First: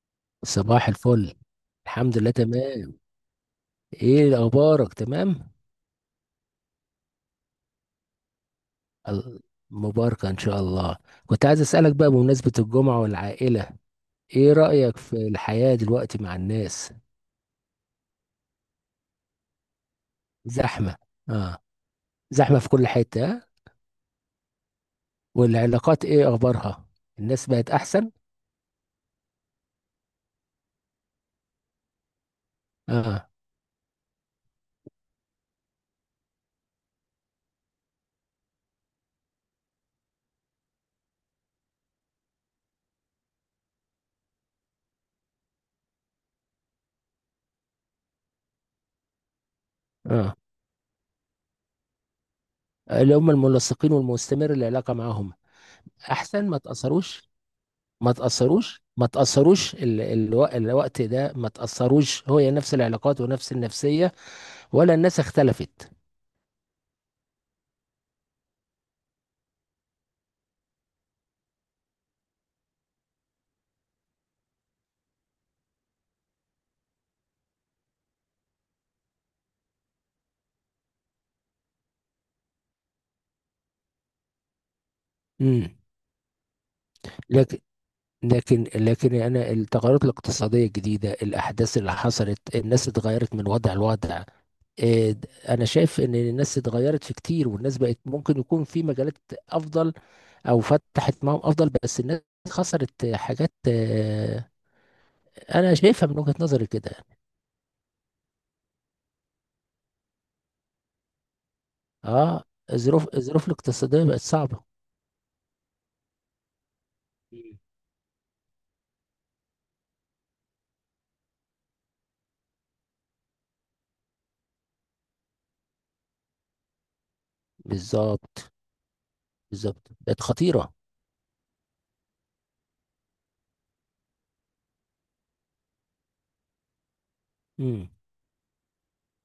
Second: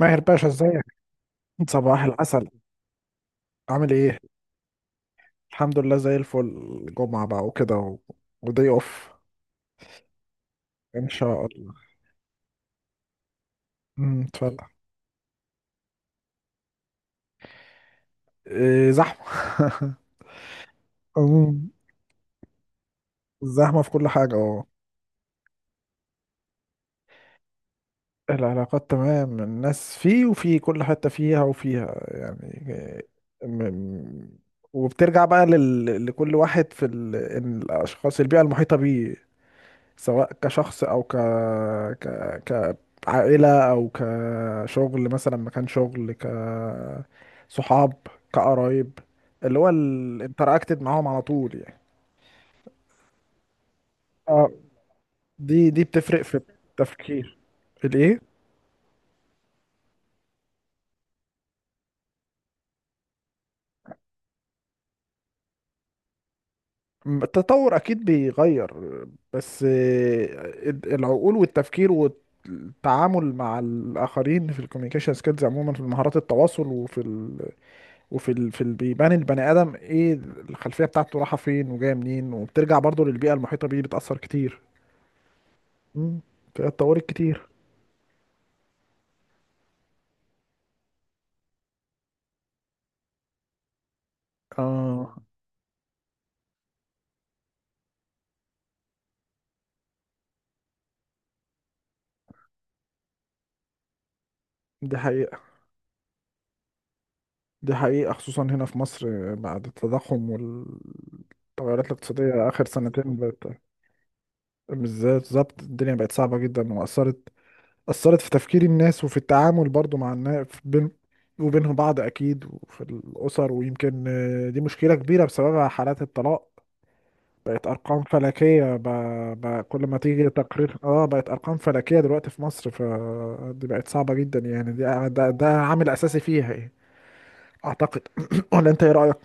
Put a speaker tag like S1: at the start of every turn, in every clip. S1: ماهر باشا، ازيك؟
S2: صباح الفل.
S1: صباح
S2: الحمد لله،
S1: العسل.
S2: تمام.
S1: عامل ايه؟
S2: ايه اخبارك؟ تمام.
S1: الحمد لله، زي الفل. جمعة بقى وكده ودي اوف.
S2: ال- مباركة ان شاء الله.
S1: ان شاء
S2: كنت عايز
S1: الله.
S2: اسألك بقى بمناسبة الجمعة والعائلة. ايه
S1: اتفضل.
S2: رأيك في الحياة دلوقتي مع الناس؟
S1: إيه، زحمة.
S2: زحمة. اه.
S1: أمم،
S2: زحمة في كل حتة آه؟
S1: زحمة في كل حاجة، اه.
S2: والعلاقات ايه اخبارها؟ الناس بقت احسن؟
S1: العلاقات تمام، الناس فيه وفي كل حتة، فيها وفيها يعني. إيه.
S2: اه.
S1: م... وبترجع بقى لكل واحد في الأشخاص، البيئة المحيطة بيه، سواء كشخص او ك ك كعائلة، او كشغل مثلا، مكان شغل، كصحاب، كقرايب، اللي هو
S2: اه.
S1: الانتراكتد معاهم على طول يعني.
S2: اللي هم الملصقين
S1: اه،
S2: والمستمر العلاقة معاهم.
S1: دي بتفرق في
S2: احسن ما تأثروش.
S1: التفكير.
S2: ما
S1: الايه؟
S2: تأثروش ما تأثروش الوقت ده ما تأثروش، هو نفس العلاقات ونفس النفسية، ولا الناس اختلفت؟
S1: التطور اكيد بيغير، بس العقول والتفكير والتعامل مع الاخرين في الكوميونيكيشن سكيلز، عموما في مهارات التواصل، وفي بيبان البني ادم ايه، الخلفيه بتاعته رايحه فين وجايه منين، وبترجع برضو للبيئه المحيطه بيه، بتاثر كتير.
S2: امم.
S1: امم. اتطورت كتير.
S2: لكن لكن انا، التغيرات الاقتصاديه الجديده، الاحداث اللي حصلت، الناس اتغيرت من وضع لوضع. إيه،
S1: اه،
S2: انا شايف ان الناس اتغيرت في كتير، والناس بقت ممكن يكون في مجالات افضل، او فتحت معاهم افضل، بس الناس خسرت حاجات.
S1: دي حقيقه.
S2: انا شايفها من وجهة نظري كده.
S1: دي حقيقه، خصوصا هنا في مصر. بعد التضخم والتغيرات
S2: اه،
S1: الاقتصاديه اخر
S2: الظروف
S1: سنتين
S2: الظروف
S1: بقت
S2: الاقتصاديه بقت صعبه.
S1: بالذات. بالظبط الدنيا بقت صعبه جدا واثرت.
S2: مم.
S1: اثرت في تفكير الناس، وفي التعامل برضو مع الناس بين وبينهم بعض اكيد، وفي الاسر، ويمكن دي مشكله كبيره بسببها حالات الطلاق بقت ارقام
S2: بالظبط،
S1: فلكيه. كل
S2: بالظبط
S1: ما
S2: بقت
S1: تيجي
S2: خطيره.
S1: تقرير، اه، بقت ارقام فلكيه دلوقتي في مصر. فدي بقت صعبه جدا يعني، دي ده عامل اساسي فيها يعني، اعتقد. ولا انت ايه رايك؟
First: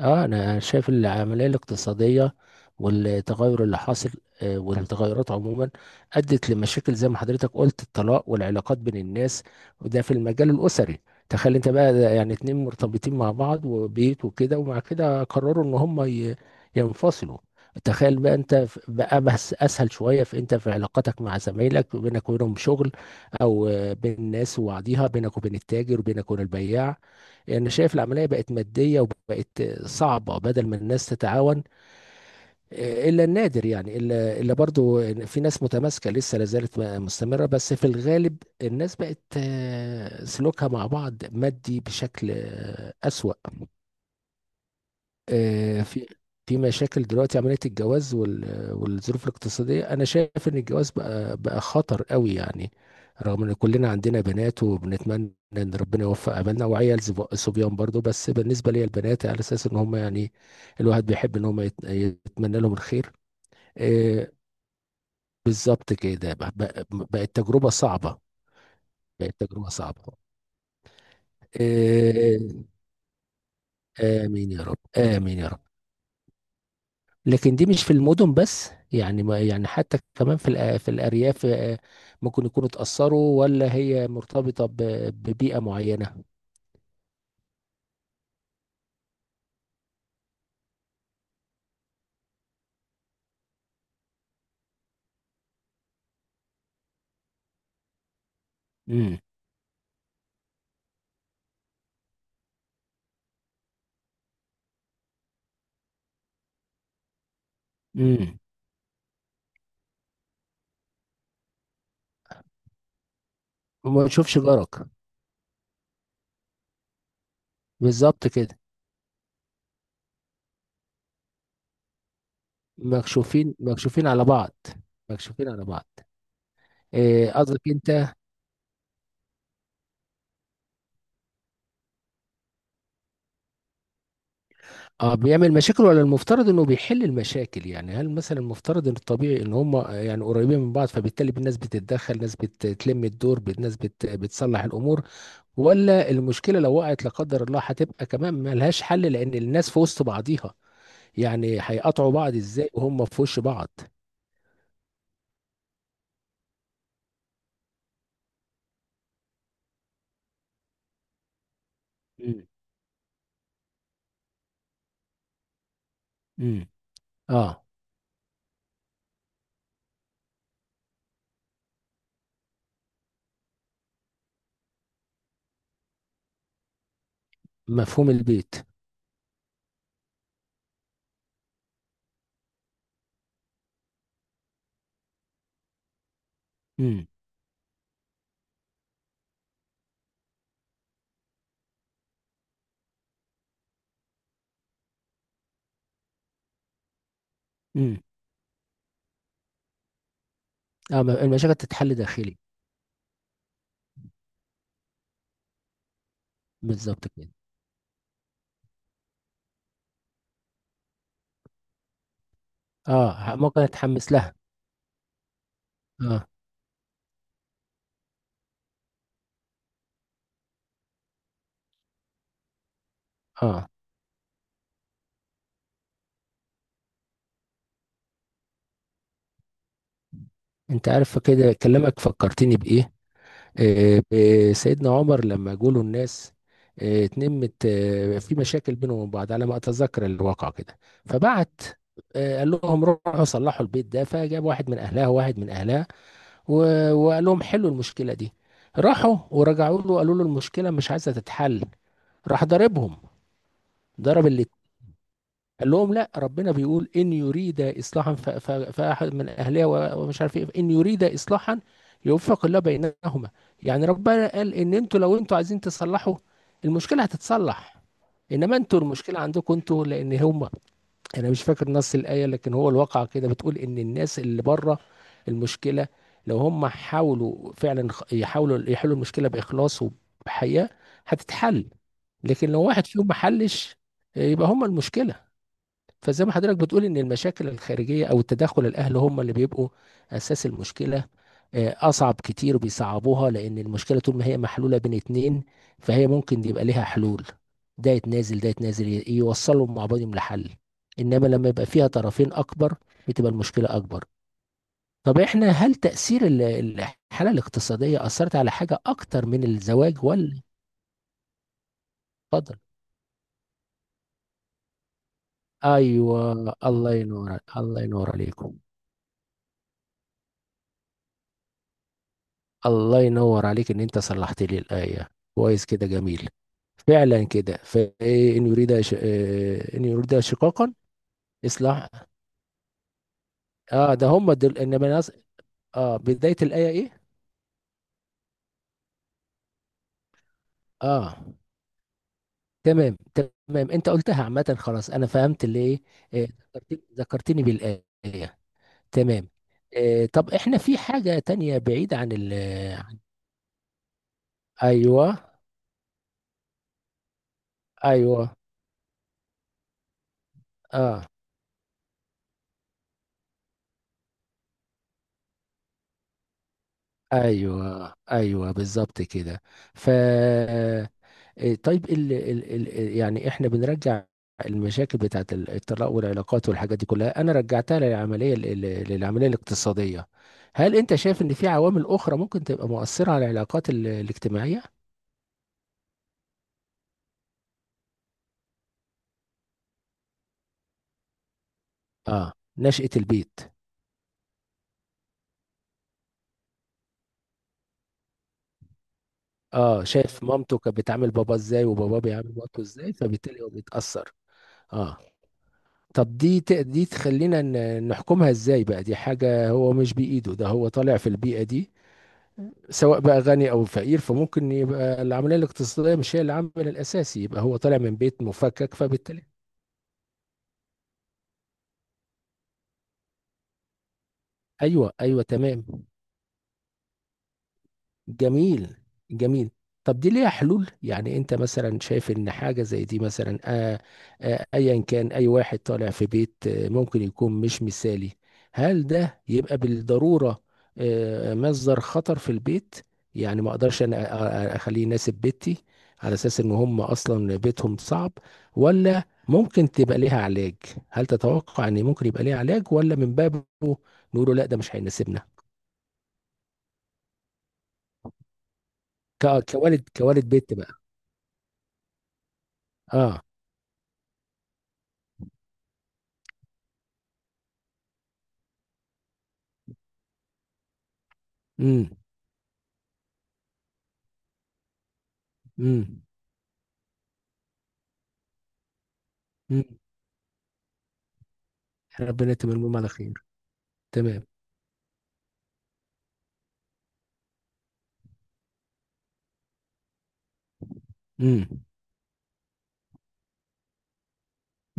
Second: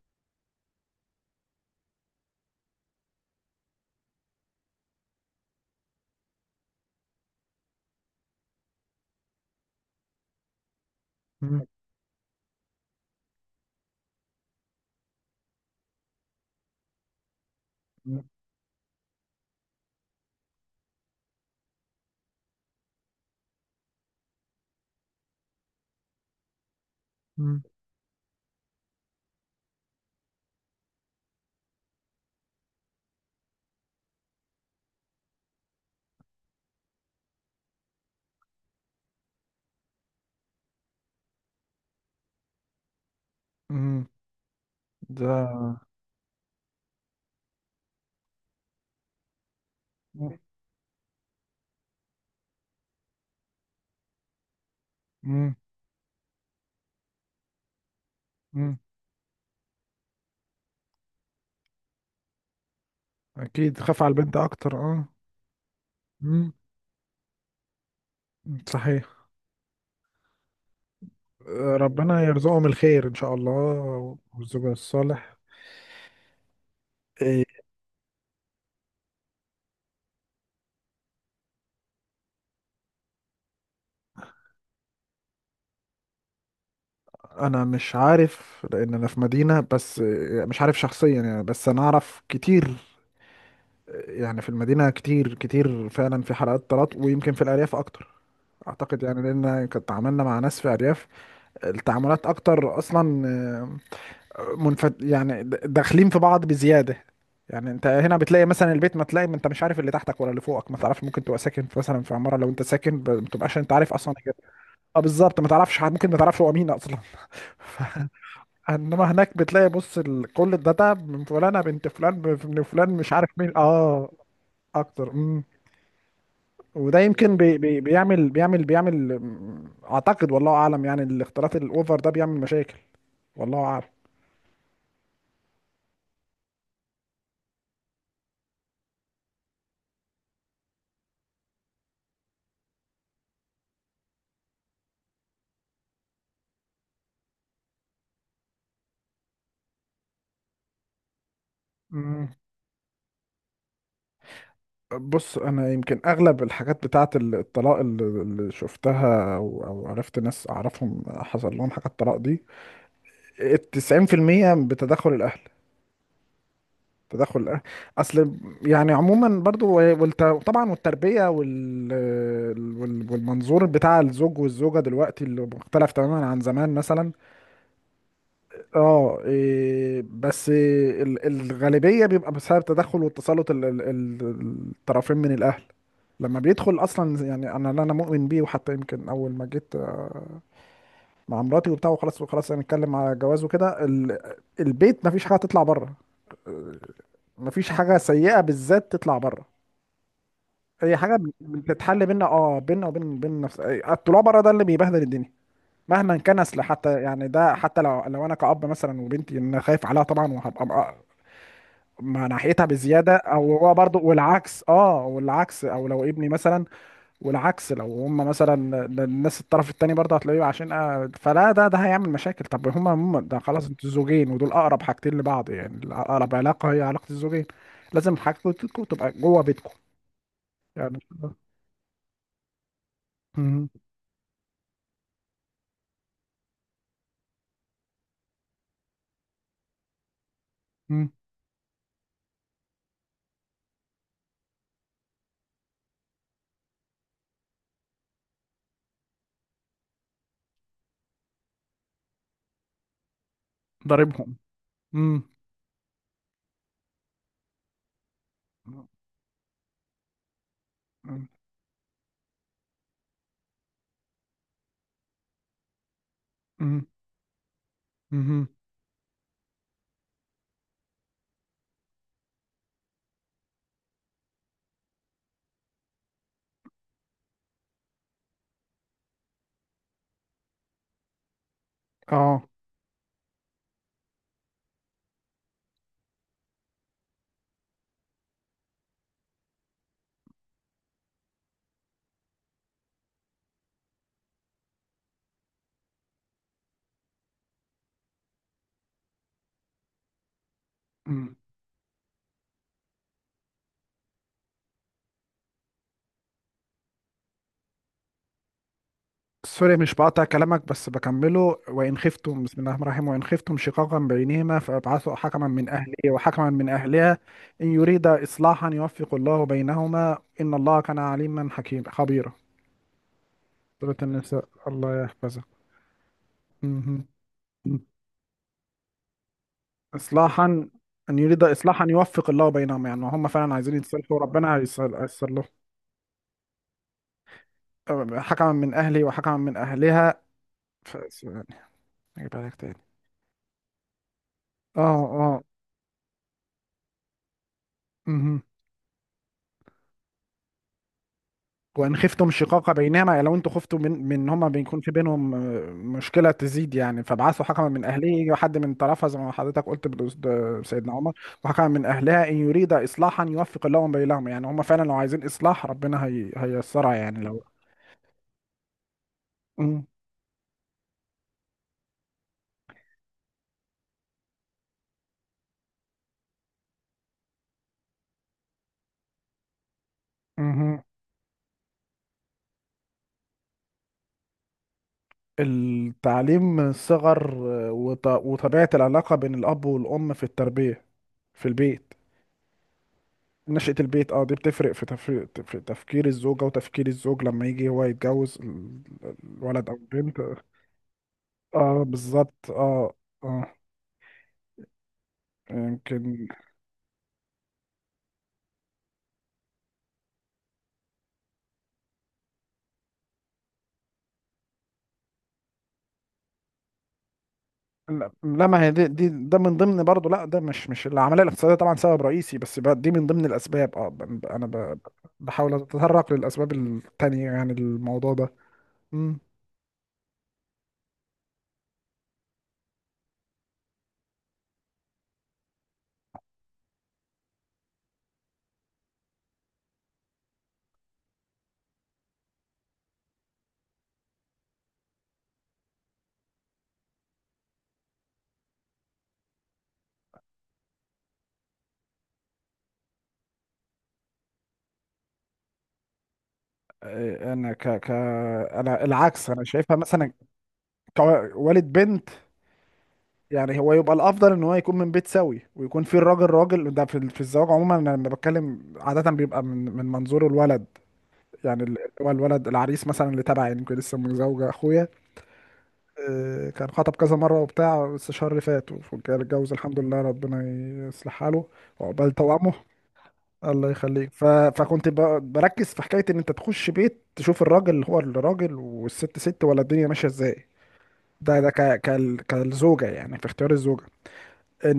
S2: اه، انا شايف العمليه الاقتصاديه والتغير اللي حاصل والتغيرات عموما ادت لمشاكل، زي ما حضرتك قلت، الطلاق والعلاقات بين الناس، وده في المجال الاسري. تخيل
S1: مم.
S2: انت بقى، ده يعني اتنين مرتبطين مع بعض وبيت وكده، ومع كده قرروا ان هم ينفصلوا. تخيل بقى انت بقى بس اسهل شويه، في انت في علاقتك مع زمايلك بينك وبينهم شغل، او بين الناس وبعضيها، بينك وبين التاجر وبينك وبين البياع.
S1: مم.
S2: يعني شايف العملية بقت مادية وبقت صعبة بدل ما الناس تتعاون إلا النادر، يعني إلا برضو إن في ناس متماسكة لسه لا زالت مستمرة، بس في الغالب الناس بقت سلوكها مع بعض مادي بشكل أسوأ.
S1: مم. ده.
S2: آه، في في مشاكل دلوقتي، عملية الجواز والظروف الاقتصادية. أنا شايف إن الجواز بقى خطر قوي يعني، رغم إن كلنا عندنا بنات وبنتمنى
S1: مم.
S2: إن ربنا يوفق، عملنا وعيال صبيان برضو، بس بالنسبة
S1: مم.
S2: لي البنات على أساس إن هم يعني، الواحد بيحب إن هم يتمنى لهم الخير.
S1: اكيد، خاف على
S2: آه،
S1: البنت اكتر، اه.
S2: بالظبط كده،
S1: مم.
S2: بقت تجربة صعبة.
S1: صحيح.
S2: بقت تجربة صعبة.
S1: آه، ربنا يرزقهم
S2: آه.
S1: الخير ان شاء الله.
S2: آمين يا
S1: والزوج
S2: رب،
S1: الصالح.
S2: آمين يا رب.
S1: إيه.
S2: لكن دي مش في المدن بس يعني، ما يعني حتى كمان في الأرياف ممكن يكونوا اتأثروا، ولا هي مرتبطة ببيئة معينة؟
S1: انا مش عارف، لان انا في مدينه بس. إيه، مش عارف شخصيا يعني، بس انا اعرف كتير. يعني في المدينة كتير كتير فعلا في حلقات طلاق، ويمكن في الأرياف أكتر أعتقد
S2: امم.
S1: يعني. لأن كنت تعاملنا مع ناس في أرياف، التعاملات أكتر أصلا. منفت يعني، داخلين في بعض بزيادة. يعني أنت هنا
S2: امم.
S1: بتلاقي مثلا البيت، ما تلاقي، ما أنت مش عارف اللي تحتك ولا اللي فوقك، ما تعرفش. ممكن تبقى ساكن في مثلا في عمارة، لو أنت ساكن ما تبقاش أنت عارف
S2: وما
S1: أصلا كده.
S2: تشوفش جارك.
S1: أه، بالظبط، ما تعرفش ممكن ما تعرفش هو مين أصلا.
S2: بالظبط كده.
S1: انما هناك بتلاقي، بص، كل الداتا من فلانة بنت فلان، من فلان مش عارف مين،
S2: مكشوفين
S1: اه.
S2: على بعض.
S1: اكتر.
S2: مكشوفين على بعض.
S1: وده
S2: آه،
S1: يمكن بي
S2: قصدك
S1: بي
S2: انت.
S1: بيعمل بيعمل بيعمل اعتقد، والله اعلم يعني، الاختلاط الاوفر ده بيعمل مشاكل، والله اعلم.
S2: اه، بيعمل مشاكل ولا المفترض انه بيحل المشاكل؟ يعني هل مثلا المفترض ان الطبيعي ان هم يعني قريبين من بعض، فبالتالي الناس بتتدخل، ناس بتلم الدور، ناس بتصلح الامور، ولا المشكله لو وقعت لا قدر الله هتبقى كمان ملهاش حل لان الناس في وسط بعضيها، يعني هيقطعوا
S1: مم.
S2: بعض ازاي وهم في وش بعض؟
S1: بص، انا يمكن اغلب الحاجات بتاعه الطلاق اللي شفتها، أو عرفت ناس اعرفهم حصل لهم حاجه الطلاق دي،
S2: مم.
S1: التسعين في المية بتدخل الاهل.
S2: امم.
S1: تدخل الاهل،
S2: اه،
S1: اصل. يعني عموما برضو طبعا والتربيه والمنظور بتاع الزوج والزوجه دلوقتي، اللي مختلف تماما عن زمان مثلا.
S2: مفهوم البيت.
S1: اه، إيه بس إيه، الغالبية بيبقى بسبب تدخل والتسلط الطرفين من الأهل لما بيدخل
S2: امم.
S1: أصلا. يعني أنا، اللي أنا مؤمن بيه، وحتى يمكن أول ما جيت مع مراتي وبتاع، وخلاص وخلاص، هنتكلم على جواز وكده، البيت مفيش حاجة تطلع بره. مفيش حاجة
S2: امم.
S1: سيئة بالذات تطلع بره. هي
S2: اه،
S1: حاجة
S2: المشاكل تتحل
S1: بتتحل بينا،
S2: داخلي.
S1: اه، بينا وبين نفس. الطلوع بره ده اللي بيبهدل الدنيا مهما كان اصل. حتى
S2: بالظبط
S1: يعني
S2: كده.
S1: ده، حتى لو انا كأب مثلا وبنتي، ان أنا خايف عليها طبعا، وهبقى مع ناحيتها
S2: اه،
S1: بزياده، او
S2: ممكن
S1: هو برضو
S2: اتحمس لها.
S1: والعكس، اه والعكس، او لو ابني
S2: اه.
S1: مثلا والعكس. لو هم مثلا الناس، الطرف التاني برضه هتلاقيه عشان فلا، ده هيعمل مشاكل. طب هما، هم ده
S2: اه.
S1: خلاص، انتوا زوجين، ودول اقرب حاجتين لبعض يعني، اقرب علاقه هي علاقه الزوجين. لازم حاجتكم تبقى جوه بيتكم.
S2: انت
S1: يعني.
S2: عارف كده، كلامك فكرتني بايه.
S1: مم.
S2: سيدنا عمر لما جوله الناس اتنمت في مشاكل بينهم وبين بعض، على ما اتذكر الواقع كده.
S1: مم.
S2: فبعت، قال لهم روحوا صلحوا البيت ده، فجاب واحد من اهلها وواحد من اهلها، وقال لهم حلوا المشكله دي. راحوا ورجعوا له قالوا له المشكله مش عايزه تتحل. راح ضربهم. ضرب
S1: ضاربهم.
S2: اللي.
S1: مم.
S2: قال لهم لا، ربنا بيقول ان يريد اصلاحا، فاحد من اهلها ومش عارف ايه، ان يريد
S1: مم.
S2: اصلاحا يوفق الله بينهما. يعني ربنا قال ان انتوا لو انتوا عايزين تصلحوا،
S1: مم.
S2: المشكله هتتصلح،
S1: مم.
S2: انما انتوا المشكله عندكم انتوا، لان هم. انا مش فاكر نص الايه لكن هو الواقع كده، بتقول ان الناس اللي بره المشكله، لو هم حاولوا فعلا يحاولوا يحلوا المشكله باخلاص وبحياء هتتحل،
S1: اه.
S2: لكن لو واحد فيهم ما حلش يبقى هم المشكله. فزي ما حضرتك بتقول، ان المشاكل الخارجيه او التدخل الاهلي هم اللي بيبقوا اساس المشكله. اصعب كتير، بيصعبوها، لان المشكله طول ما هي محلوله بين اتنين فهي ممكن يبقى ليها حلول. ده يتنازل، ده يتنازل، يوصلوا مع بعضهم لحل. انما لما يبقى فيها طرفين اكبر، بتبقى المشكله اكبر. طب احنا، هل تاثير الحاله الاقتصاديه اثرت على حاجه اكتر من
S1: سوري، مش
S2: الزواج،
S1: بقطع
S2: ولا؟
S1: كلامك بس بكمله. وإن خفتم،
S2: اتفضل.
S1: بسم الله الرحمن الرحيم، وإن خفتم شقاقا بينهما فابعثوا حكما من أهله
S2: ايوه،
S1: وحكما من
S2: الله
S1: أهلها،
S2: ينور،
S1: إن
S2: الله ينور
S1: يريدا
S2: عليكم.
S1: إصلاحا يوفق الله بينهما، إن الله كان عليما حكيما خبيرا.
S2: الله ينور عليك، ان
S1: سورة
S2: انت صلحت
S1: النساء،
S2: لي
S1: الله
S2: الايه
S1: يحفظك.
S2: كويس كده، جميل.
S1: مهم.
S2: فعلا كده، فايه ان يريد ان يريد
S1: إصلاحا.
S2: شقاقا.
S1: أن يريد إصلاحا
S2: اصلاح.
S1: يوفق الله بينهما، يعني هم فعلا عايزين
S2: اه، ده
S1: يتصلحوا،
S2: هم
S1: ربنا
S2: دول، انما
S1: هيصلح
S2: اه، بدايه الايه ايه؟
S1: لهم. حكما من أهلي وحكما من أهلها. ف...
S2: اه،
S1: يعني، أجيبها لك تاني.
S2: تمام، تمام، انت قلتها عامه، خلاص
S1: اه،
S2: انا
S1: اه.
S2: فهمت اللي ايه. آه، ذكرتني بالايه.
S1: مهم.
S2: تمام. طب احنا في حاجه تانية
S1: وان
S2: بعيده عن
S1: خفتم شقاق
S2: عن-
S1: بينهما، يعني لو انتوا خفتوا من إن هما بيكون في
S2: ايوه.
S1: بينهم مشكله تزيد يعني. فابعثوا حكما من اهله،
S2: ايوه.
S1: يجي حد من طرفها، زي ما حضرتك قلت. ده سيدنا
S2: اه.
S1: عمر. وحكما من اهلها، ان يريد اصلاحا يوفق الله بينهما، يعني هما فعلا لو عايزين اصلاح، ربنا هييسرها يعني لو.
S2: ايوه، ايوه، بالظبط كده.
S1: مم.
S2: ف إيه، طيب، ال ال ال يعني احنا بنرجع، المشاكل بتاعت الطلاق والعلاقات والحاجات دي كلها، انا رجعتها للعمليه للعمليه الاقتصاديه. هل
S1: مهم.
S2: انت شايف ان في عوامل اخرى ممكن تبقى مؤثره على العلاقات الاجتماعيه؟
S1: التعليم من الصغر، وطبيعه العلاقه بين الاب والام في التربيه في البيت.
S2: اه، نشأة البيت.
S1: نشأة البيت، اه، دي بتفرق في تفريق، في تفكير الزوجة وتفكير الزوج لما يجي هو يتجوز الولد أو
S2: اه،
S1: البنت.
S2: شايف مامته كانت بتعامل بابا ازاي
S1: اه،
S2: وباباه بيعامل
S1: بالظبط،
S2: مامته ازاي،
S1: اه.
S2: فبالتالي هو
S1: اه.
S2: بيتأثر. اه. طب
S1: يمكن.
S2: دي دي تخلينا نحكمها ازاي بقى، دي حاجه هو مش بايده، ده هو طالع في البيئه دي سواء بقى غني او فقير، فممكن يبقى العمليه الاقتصاديه مش هي العامل الاساسي، يبقى هو طالع من
S1: لا،
S2: بيت
S1: لا، ما هي
S2: مفكك
S1: دي
S2: فبالتالي.
S1: ده من ضمن برضه. لا، ده مش العملية الاقتصادية طبعا سبب رئيسي، بس بقى دي من ضمن الأسباب، اه. أنا
S2: ايوه، ايوه،
S1: بحاول
S2: تمام.
S1: أتطرق للأسباب التانية يعني، الموضوع ده.
S2: جميل.
S1: مم.
S2: جميل. طب دي ليها حلول؟ يعني انت مثلا شايف ان حاجة زي دي مثلا، ايا كان اي واحد طالع في بيت ممكن يكون مش مثالي، هل ده يبقى بالضرورة مصدر خطر في البيت؟ يعني ما اقدرش انا اخليه يناسب بيتي على اساس ان هم اصلا بيتهم صعب، ولا ممكن تبقى ليها علاج؟ هل تتوقع ان ممكن يبقى ليها علاج، ولا من بابه نقوله لا، ده مش هيناسبنا؟
S1: آه، أنا ك ك أنا العكس، أنا شايفها
S2: كوالد،
S1: مثلا
S2: كوالد بيت بقى.
S1: كوالد بنت.
S2: اه.
S1: يعني هو يبقى الافضل ان هو يكون من بيت سوي، ويكون في، الراجل راجل. ده في الزواج عموما، انا لما بتكلم عاده بيبقى من من منظور الولد يعني،
S2: امم.
S1: هو الولد العريس مثلا اللي تبعي يعني. يمكن لسه متزوجه اخويا،
S2: امم.
S1: كان خطب كذا مره وبتاع، بس الشهر اللي فات وكان اتجوز،
S2: امم.
S1: الحمد لله. ربنا يصلح حاله، وعقبال
S2: ربنا
S1: توامه.
S2: يتمم لهم على خير.
S1: الله يخليك.
S2: تمام.
S1: فكنت بركز في حكايه ان انت تخش بيت تشوف الراجل هو الراجل والست ست، ولا الدنيا ماشيه ازاي. ده،
S2: امم.
S1: ده كالزوجه يعني، في اختيار الزوجه.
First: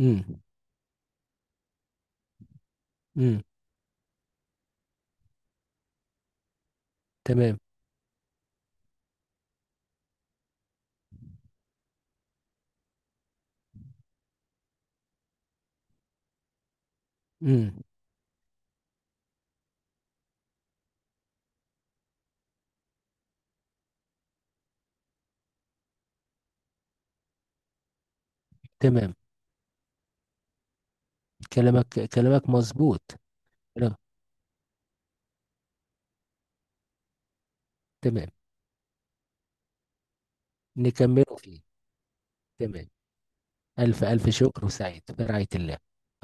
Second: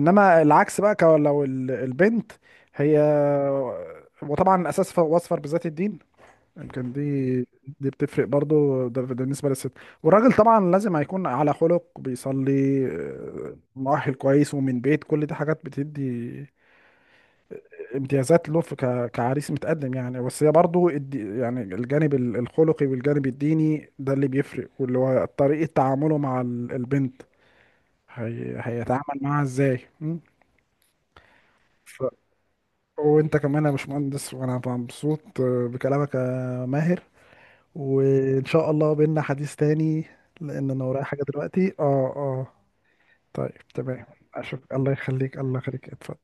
S2: امم.
S1: العكس بقى، لو البنت هي،
S2: امم.
S1: وطبعا اساس واصفر بذات الدين، يمكن دي.
S2: تمام.
S1: دي بتفرق برضو. ده، ده بالنسبه للست. والراجل طبعا لازم هيكون على خلق، بيصلي، مؤهل كويس، ومن بيت. كل دي حاجات بتدي
S2: امم.
S1: امتيازات له في كعريس متقدم يعني. بس هي برضو يعني الجانب الخلقي والجانب الديني، ده اللي بيفرق، واللي هو طريقه تعامله مع البنت،
S2: تمام.
S1: هيتعامل معاها ازاي?
S2: كلامك مظبوط.
S1: وانت كمان يا
S2: كلام-
S1: باشمهندس، وانا مبسوط بكلامك يا ماهر.
S2: تمام.
S1: وان شاء الله بينا حديث تاني، لان انا ورايا حاجة
S2: نكمله فيه.
S1: دلوقتي، اه، اه.
S2: تمام.
S1: طيب،
S2: ألف
S1: تمام.
S2: ألف
S1: اشوف.
S2: شكر،
S1: الله
S2: وسعيد
S1: يخليك،
S2: برعاية
S1: الله
S2: الله.
S1: يخليك، اتفضل.